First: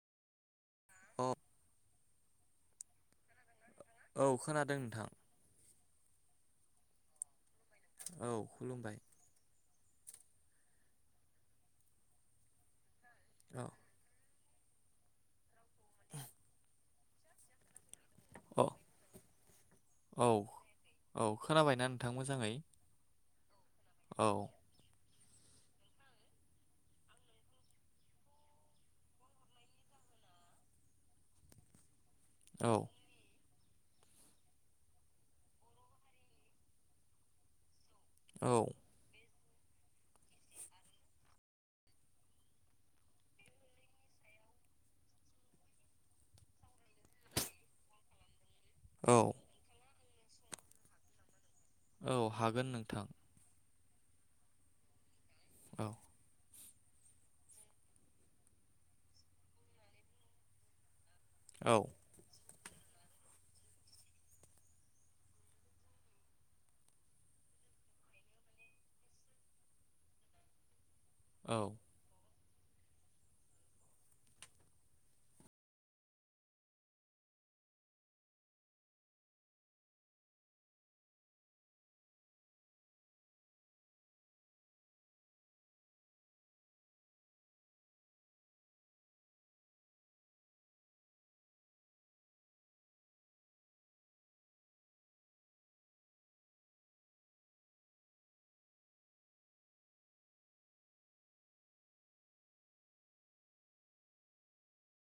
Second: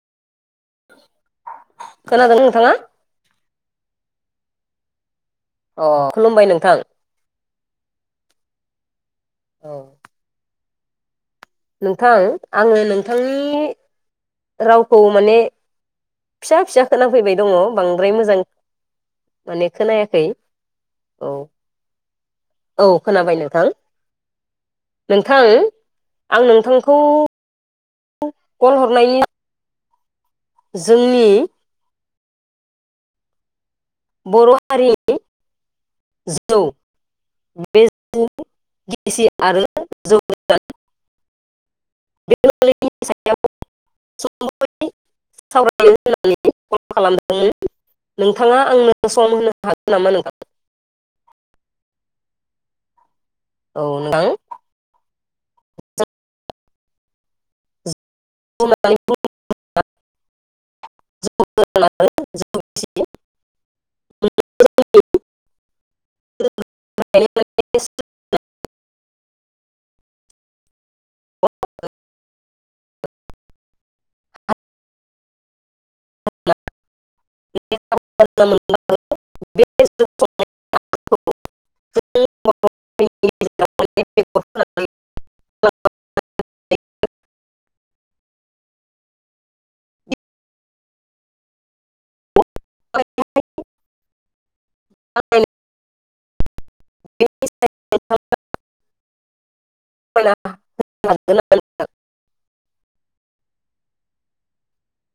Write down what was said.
अ खोनादों नोंथाङा? औ खोनादों नोंथां अ खुलुमबाय नोंथां औ खुलुमबाय औ नोंथां आङो नों थांनि औ रावखौ माने फिसा फिसा खोनाफैबाय दङ बां दराय मोजां अ माने खोनायाखै औ औ खोनाबायना नोंथां मोजाङै औ खोनाबाय नोंथां औ नोंथां आं नोंथांखौ कल हरनायनि जोंनि औ बर' हारि जौव औ बेसि [unintelligible] आरो जौ [unintelligible] खालामदोंमोन नोंथाङा आंनो सम औ होनो हागोन? नामा नोंथा औ हागोन नोंथां औ नोंथां औ [unintelligible] औ [unintelligible] [unintelligible] [unintelligible] औ [unintelligible] [unintelligible] [unintelligible]